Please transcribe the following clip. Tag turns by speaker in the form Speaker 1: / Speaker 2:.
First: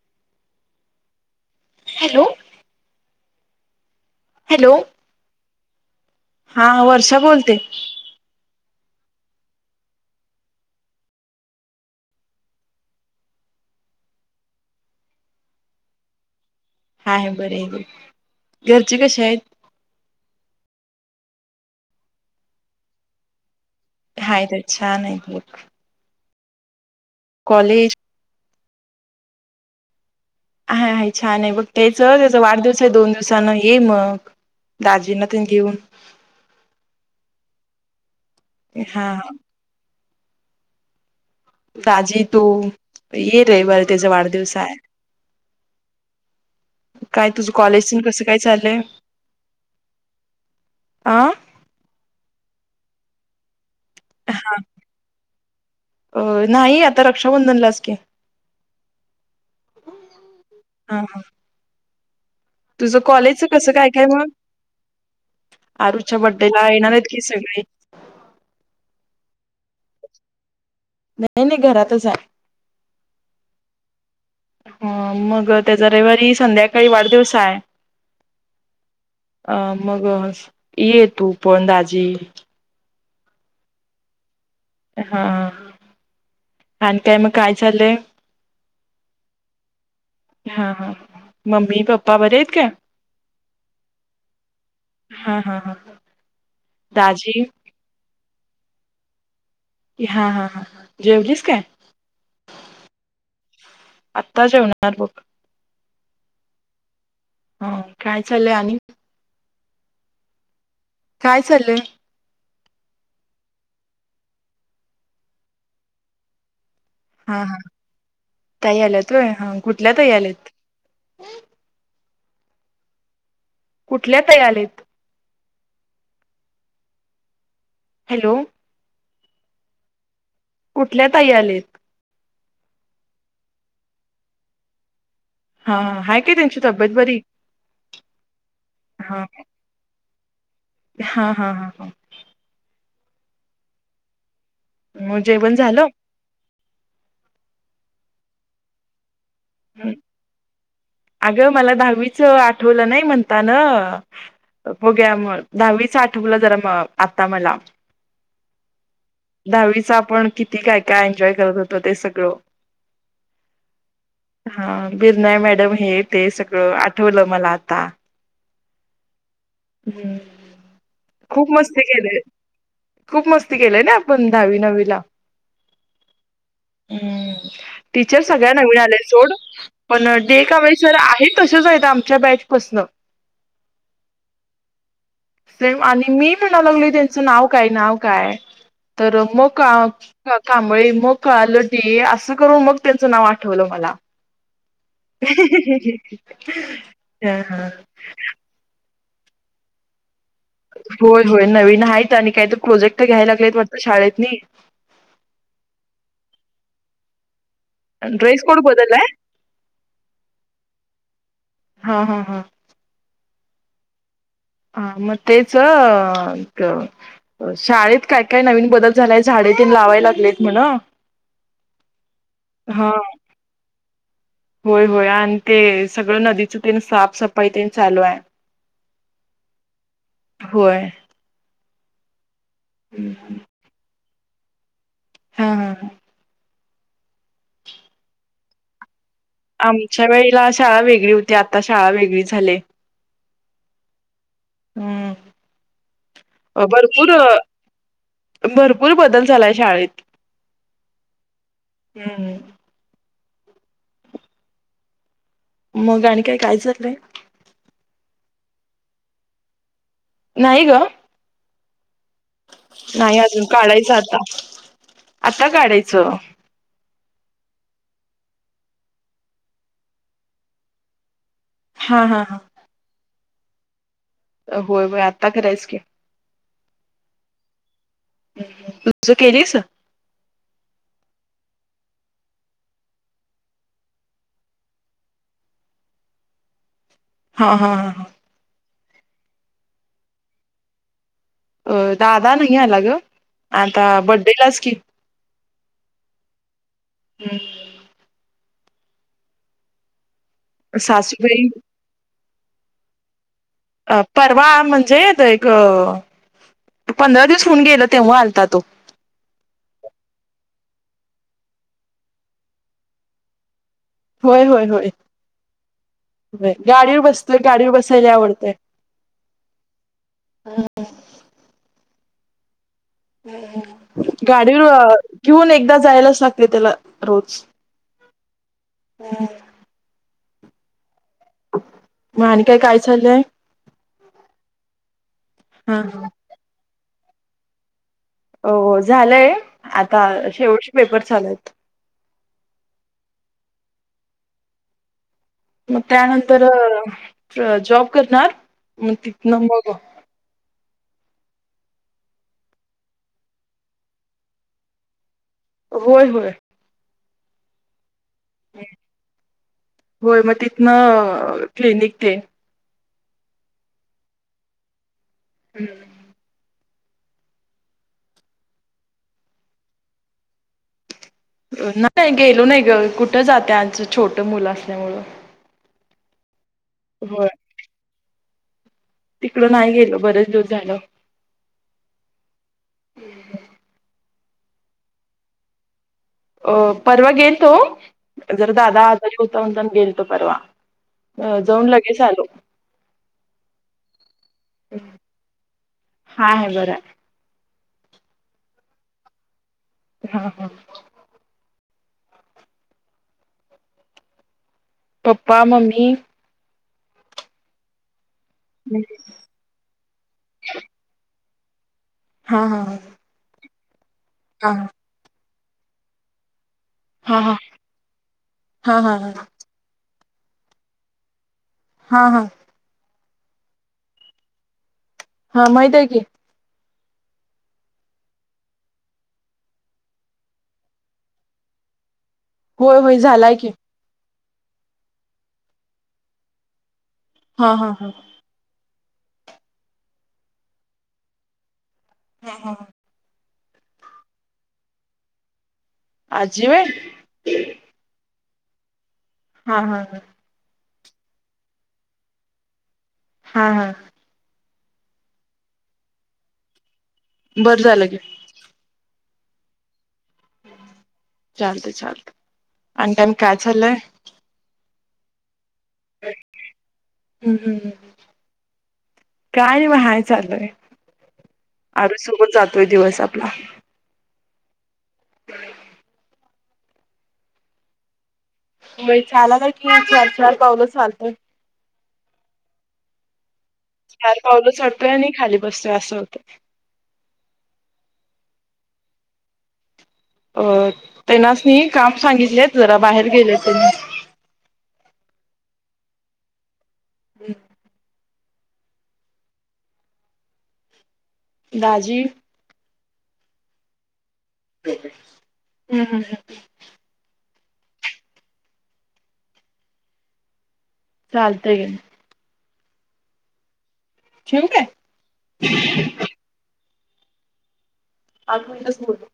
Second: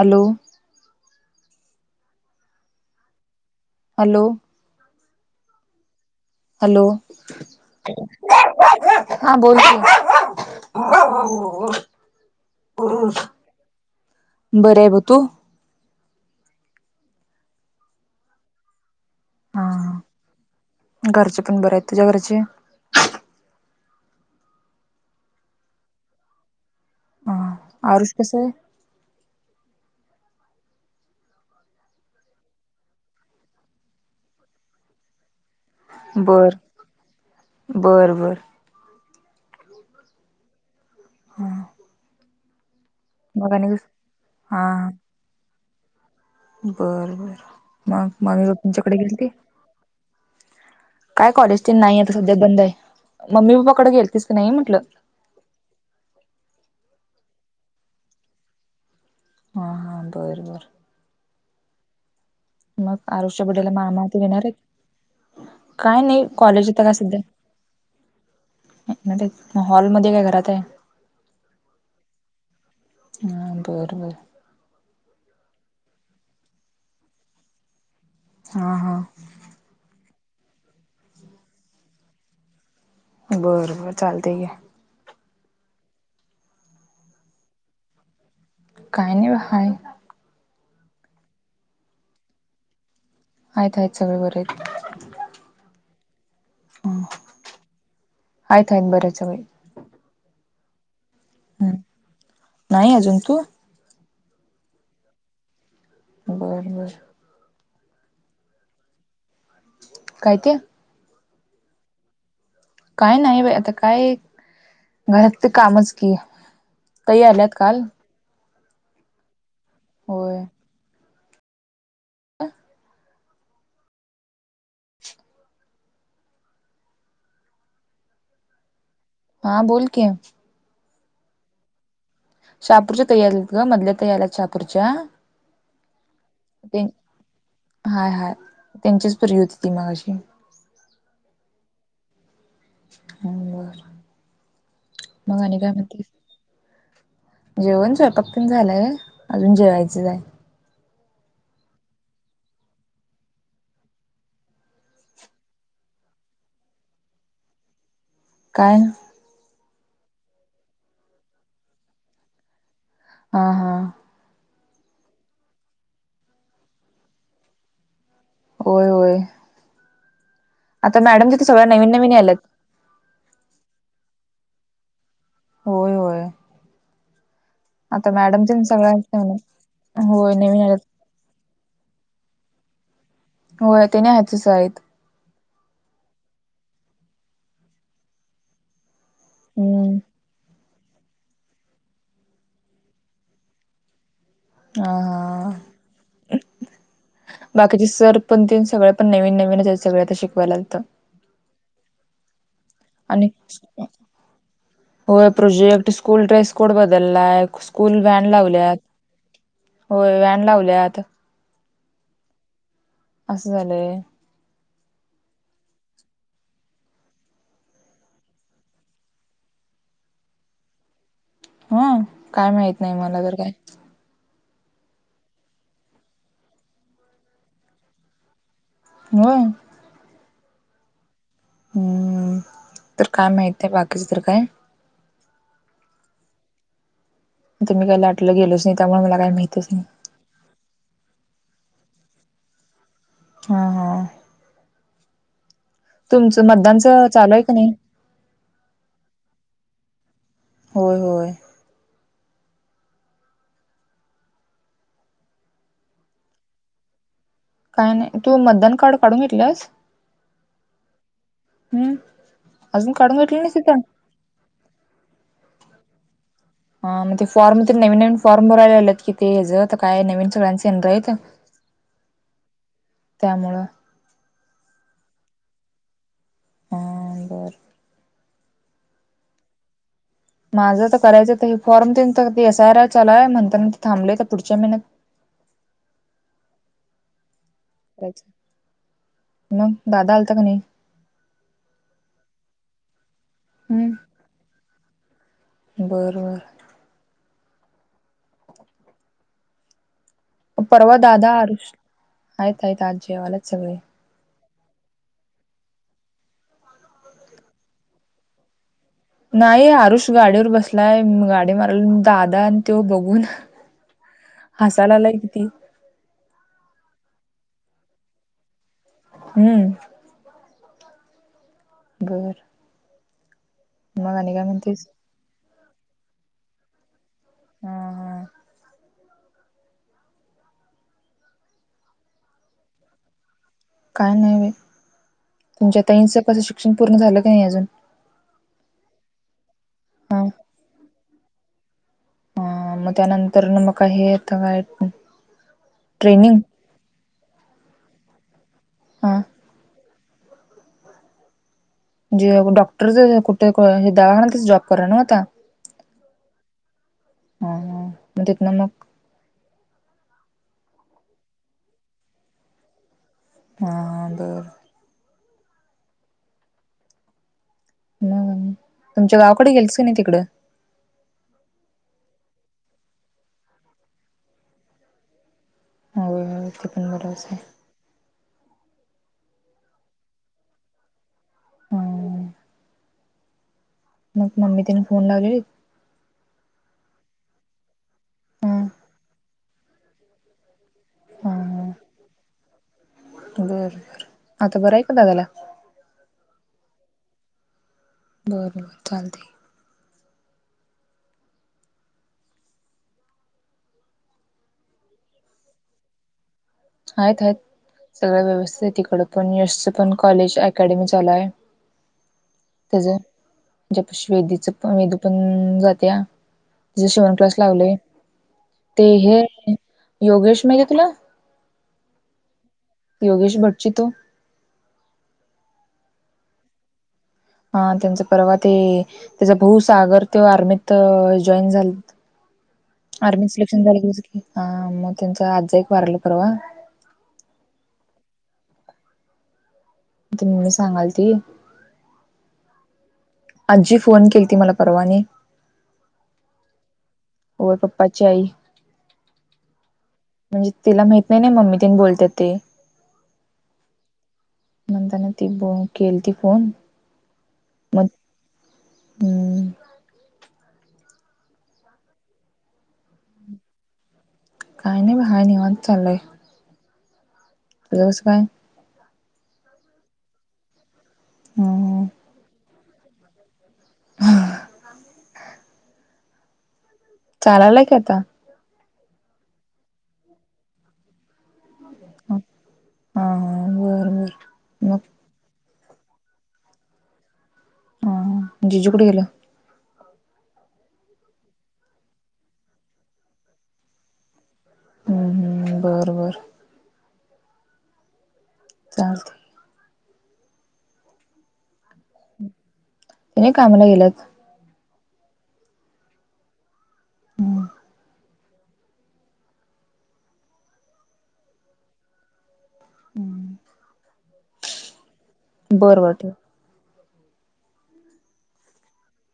Speaker 1: Hello
Speaker 2: hello
Speaker 1: hello.
Speaker 2: Hello हा
Speaker 1: hello
Speaker 2: Varsha बोलते.
Speaker 1: हा बोल. बर आहे ब तू.
Speaker 2: हा बर आहे घरचे कसे आहेत.
Speaker 1: हा घरचे पण बरे आहेत तुझ्या घरचे.
Speaker 2: हाय ते छान आहे.
Speaker 1: हा.
Speaker 2: कॉलेज.
Speaker 1: आरुष कसें आहे.
Speaker 2: हा आहेा छान आहे बघ त्याच त्याचा वाढदिवस आहे दोन दिवसान ये मग. दाजीना त घेऊन.
Speaker 1: बरं बरं बरं.
Speaker 2: हा.
Speaker 1: हां.
Speaker 2: आजी तू ये रहि बर
Speaker 1: कसं?
Speaker 2: त्याचा वाढदिवस
Speaker 1: हा.
Speaker 2: आहे.
Speaker 1: बर
Speaker 2: काय
Speaker 1: बर
Speaker 2: तुझं कॉलेज तेन
Speaker 1: मग
Speaker 2: कसं काय
Speaker 1: मागे
Speaker 2: चाललंय
Speaker 1: तुमच्याकडे गेल ते
Speaker 2: आ
Speaker 1: काय कॉलेज नाही आता सध्या बंद आहे मम्मी पप्पा कडे गेलतीलस की नाही म्हटलं.
Speaker 2: अ नाही आता रक्षाबंधनलाच की
Speaker 1: हा हा बर बरं.
Speaker 2: हा हा.
Speaker 1: मग
Speaker 2: तुझं
Speaker 1: आरुष्या
Speaker 2: कॉलेजच
Speaker 1: बुड्याला
Speaker 2: कसं काय काय
Speaker 1: मामाात
Speaker 2: मग
Speaker 1: येेणार आहे. काय
Speaker 2: आरूच्या
Speaker 1: नाही
Speaker 2: बड्डेला
Speaker 1: कॉलेज येतं
Speaker 2: येणार
Speaker 1: काय
Speaker 2: आहेत
Speaker 1: सध्या
Speaker 2: की सगळे
Speaker 1: ते हॉलमध्येध्ये काय घरात आहे.
Speaker 2: नाही नाही घरातच आहे.
Speaker 1: हा बर बर.
Speaker 2: अ मग त्याचा रविवारी संध्याकाळी वाढदिवसा आहे.
Speaker 1: हा हा.
Speaker 2: अ मग ये तू पणंदाजी
Speaker 1: बर बर चालते आहे.
Speaker 2: हा आणि काय मग काय चायल?
Speaker 1: काही नाही.
Speaker 2: हा ह मम्मी पप्पा बरे आहेत का?
Speaker 1: आहेत आहेत सगळे बर आहेत.
Speaker 2: हा हा हा. दाजी
Speaker 1: आहेत आहेत बरे सगळे.
Speaker 2: हा हा हा. जेवलीस? काय
Speaker 1: हम् नाही अजून तू.
Speaker 2: आत्ता जेवणार बुक
Speaker 1: बरं बरं.
Speaker 2: हा काय चालंय आणि?
Speaker 1: काय ते.
Speaker 2: काय चाललंय?
Speaker 1: काय नाही बाई आता काय घरात ते कामच की. ताई
Speaker 2: हा
Speaker 1: आल्यात
Speaker 2: हा
Speaker 1: काल
Speaker 2: ताई आल्यातय ह कुठल्या ताई
Speaker 1: होय
Speaker 2: आल्यात? कुठल्या ताई आलेत? हॅलो.
Speaker 1: हा बोल की
Speaker 2: कुठल्या ताई आलीत?
Speaker 1: शहापूरच्या तयारी आहेत ग मधल्या तयारी शहापूरच्या.
Speaker 2: हा हा हाय काय त्यांची तब्येत बरी
Speaker 1: हाय हाय त्यांचीच प्रयुती. ती माझी
Speaker 2: हा हा हा हा
Speaker 1: हो बर
Speaker 2: मग जेवण
Speaker 1: आणि काय
Speaker 2: झालं?
Speaker 1: म्हणतीस जेवण स्वयंपाक पण झालंय अजून जेवायचंच आहे.
Speaker 2: अगं मला दहावीच आठवलं नाही म्हणता न. होग्या म दहावीचा आठवीला जरा म आता मला.
Speaker 1: काय?
Speaker 2: दहावीचा आपण किती काय काय एन्जॉय करत होतो ते सगळं.
Speaker 1: हा हा
Speaker 2: हा बिरनाय मॅडम हे ते सगळं आठवलं मला आता.
Speaker 1: होय होय.
Speaker 2: हम्म
Speaker 1: आता मॅडम तिथे
Speaker 2: खूप
Speaker 1: सगं
Speaker 2: मस्ती
Speaker 1: नवीन नवीन
Speaker 2: केले
Speaker 1: आलेत.
Speaker 2: खूप मस्ती केलंय ना आपण दहावी नहावीला?
Speaker 1: होय होय
Speaker 2: हम्
Speaker 1: आता
Speaker 2: टीचर
Speaker 1: मॅडम
Speaker 2: सगळ्या
Speaker 1: तेन
Speaker 2: नवीन आले सोड पण
Speaker 1: होय
Speaker 2: डे का
Speaker 1: नवीन
Speaker 2: वेळे.
Speaker 1: आल्यात.
Speaker 2: तर आहे तशच आहेत आमच्या बॅचपसन.
Speaker 1: होय ते नाही हचच आहेत.
Speaker 2: आणि मी म्हणा लागल त्यांचं नाव काय नाव काय तर मग.
Speaker 1: हम्म.
Speaker 2: कांबळे मग क लटी असं करून मग त्यांचं नाव आठवलं मला.
Speaker 1: हा हा
Speaker 2: हा हा.
Speaker 1: दन तीन सगळ पण नवीन नवीन सगळ शिकवाय लागतं.
Speaker 2: होय होय नवीन आहे आणि काही तर प्रोजेक्ट. घ्यायला
Speaker 1: आणि
Speaker 2: लागलेत वाटतं शाळेतनी.
Speaker 1: होय प्रोजेक्ट स्कूल ड्रेस कोड बदललाय. कुल व्हॅन
Speaker 2: ड्रेस कोड
Speaker 1: लावल्यात
Speaker 2: बदललाय?
Speaker 1: होय व्हॅन लावल्यात.
Speaker 2: हा हा हा
Speaker 1: असं झाले
Speaker 2: हा मग तेच शाळेत काय काय नवीन बदल झालाय झाडे त लावायला लागलेत म्हणा
Speaker 1: हा काय माहत नाही मला तर काही
Speaker 2: होय होय आणि ते सगळं नदीची ते साफसफाई ते चालू आहे
Speaker 1: ह
Speaker 2: होय
Speaker 1: ह् तर काय माहित आहे बाकीचं तर काय
Speaker 2: हा हा हा
Speaker 1: तर मी काही लाटलं गेलच नाही तरण मला काय माहिती
Speaker 2: आमच्या वेळेला शाळा वेगळी होती आता शाळा वेगळी झाली
Speaker 1: हा हा
Speaker 2: हम्म
Speaker 1: तुमचं
Speaker 2: अ
Speaker 1: मतदानचं
Speaker 2: भरपूर
Speaker 1: चालू आहे का नाही
Speaker 2: भरपूर बदल झालाय शाळेत
Speaker 1: होय होय
Speaker 2: हम् हम मग आणि काय काय झाललंय
Speaker 1: काय नाही तू मतदान कार्ड काढून घेतलंस
Speaker 2: नाहीय ग
Speaker 1: हम्म
Speaker 2: नाही अजून काढायचं आता आता काढायचं
Speaker 1: ह मग ते फॉर्म तर नवीन नवीन फॉर्म भरायला आलेत कि ते हजं तर काय नवीन सगळ्यांचे ये रा आहेत
Speaker 2: हा हा ह
Speaker 1: त्यामुळं
Speaker 2: होय बाई आत्ता करायच की
Speaker 1: अ बरं
Speaker 2: तुज केलीस
Speaker 1: माझं त करायचं तर हे फॉर्म तेन तर एस आर आय चालूय म्हणताना ते थांबलंय आता पुढच्या महिन्यात
Speaker 2: हा हा हा हा.
Speaker 1: मग दादा आलता का नाही?
Speaker 2: अ दादा नाही आला ग आता बड्डेलाच कि
Speaker 1: बरं बर
Speaker 2: हम्म
Speaker 1: परवा दादा
Speaker 2: सासूबाई
Speaker 1: अरुष आहेत आहेत आत जेवाल्यात सगळे
Speaker 2: अ परवा म्हणजे देग पंधरा दिवस होऊन गेल तेव्हा आलता त्यो
Speaker 1: नाही आरुष गाडीवर बसलाय म गाडी मारल दादा आण त्यो बघून
Speaker 2: होय होय होय
Speaker 1: हसायला आलाय किती
Speaker 2: होय गाडीवर बसतोय गाडीवर बसाय लय आवडतय.
Speaker 1: हम्म बर
Speaker 2: हम्म हम्म
Speaker 1: मग आणि काय म्हणतेस
Speaker 2: गाडीवर घेऊन एकदा जायलाच लागतय त्याला रोज
Speaker 1: हा हा
Speaker 2: हम्म म आणि काय काय चालंय
Speaker 1: काय नाही बाई
Speaker 2: हा
Speaker 1: तुमच्या
Speaker 2: हा.
Speaker 1: ताईनच पण शिक्षण पूर्ण झालं की नाही अजून
Speaker 2: हो झालंय आता
Speaker 1: हा
Speaker 2: शेवटचे पेपर चालूयत.
Speaker 1: म त्यानंतरन मग काय हे आता काय
Speaker 2: मग
Speaker 1: ट्रेनिंग
Speaker 2: त्यानंतर जॉब करणार म
Speaker 1: हा
Speaker 2: तिथन मग
Speaker 1: जे डॉक्टर ज कुठ कू हे दवाखान्यातच जॉब करा नव त्या
Speaker 2: होय होय
Speaker 1: हा हा मग तिथन मग
Speaker 2: होय मग तिथनं क्लिनिक तेन
Speaker 1: हा हा बर
Speaker 2: हम्म
Speaker 1: हम तुमच्या गावाकड गेलतीस का नाही तिकडं
Speaker 2: नाही गेलो नाही ग कुठं जात्यास छोट मुलं असल्यावर
Speaker 1: होय होय ते पण बरोचय
Speaker 2: तिकडे नाही गेलो बरेच दिवस झालं
Speaker 1: हम्म मग मम्मी तिने फोन लागलेलीत
Speaker 2: अ परवा गेलतो जरा
Speaker 1: हा
Speaker 2: दादा आजारी होता म्हणताना गेलतो परवा. अ
Speaker 1: हा
Speaker 2: जाऊन
Speaker 1: हा
Speaker 2: लगेच आलो.
Speaker 1: बर बर आता बरं आहे का दादाला
Speaker 2: हाय हाय बरय.
Speaker 1: बर बर चालतय.
Speaker 2: हा हा. पप्पा मम्मी
Speaker 1: हायत हायत सगळे व्यवस्तीत हायत ईकड पण यशच पण कॉलेज अकॅडमी चालूय.
Speaker 2: हा हा हा
Speaker 1: जप्श वेदीच पण वेदू पण जात्या. तिज शिवण
Speaker 2: हा
Speaker 1: क्लास
Speaker 2: हा
Speaker 1: लावलय
Speaker 2: हा
Speaker 1: ते
Speaker 2: हा
Speaker 1: हे योगेश माहितीये तुला?
Speaker 2: हा हा.
Speaker 1: योगेश भडजी तो
Speaker 2: हा माहिते कि
Speaker 1: हा त्यांचं पर्वा ते. त्याचा भाऊ सागर ते आर्मीत जॉईन झाल.
Speaker 2: होय होय
Speaker 1: आर्मी
Speaker 2: झालाय की
Speaker 1: सिलेक्शन झाले ग की मग त्यांच आजज एक वारलं परवा.
Speaker 2: हा हा हा.
Speaker 1: त मी सांगाल ती.
Speaker 2: हा हा.
Speaker 1: आजी फोन केली ती मला परवाने.
Speaker 2: आजी म.
Speaker 1: होर पपपाच आई.
Speaker 2: हा हा हा.
Speaker 1: म्हणजे तिला माहित नाही ना मम्मी तिने बोलतात ते.
Speaker 2: हा हा.
Speaker 1: म्हणताना ती ब केली ती फोन
Speaker 2: बरं
Speaker 1: मग
Speaker 2: झालं ग.
Speaker 1: हम्म.
Speaker 2: चालत चालत आणि त्याम काय चाललंय.
Speaker 1: काही नाही बाहेर निह चालय.
Speaker 2: हम्म हम्
Speaker 1: कसं काय
Speaker 2: काय नाही महाय चालूय.
Speaker 1: ह
Speaker 2: अर सोबत जातोय दिवस आपला.
Speaker 1: हा. चचाला लाईक आता.
Speaker 2: म्ह आला का कि चार चार पावलंच चालतय.
Speaker 1: ह.
Speaker 2: चार पावलं चडतोय आणि खाली बसतोय असं होतं.
Speaker 1: ह जिजुकुठ गल.
Speaker 2: अ तेनाच नाही काम सांगितलेत जरा बाहेर गेले त्यां.
Speaker 1: हम्म हम् बर बर.
Speaker 2: हम्
Speaker 1: च
Speaker 2: भााजी
Speaker 1: त नाही कामला गेल्यात
Speaker 2: हम्म हम ह चालत गेल
Speaker 1: हम्म
Speaker 2: शेव काय
Speaker 1: बरं वाट
Speaker 2: आठ मिनटच बर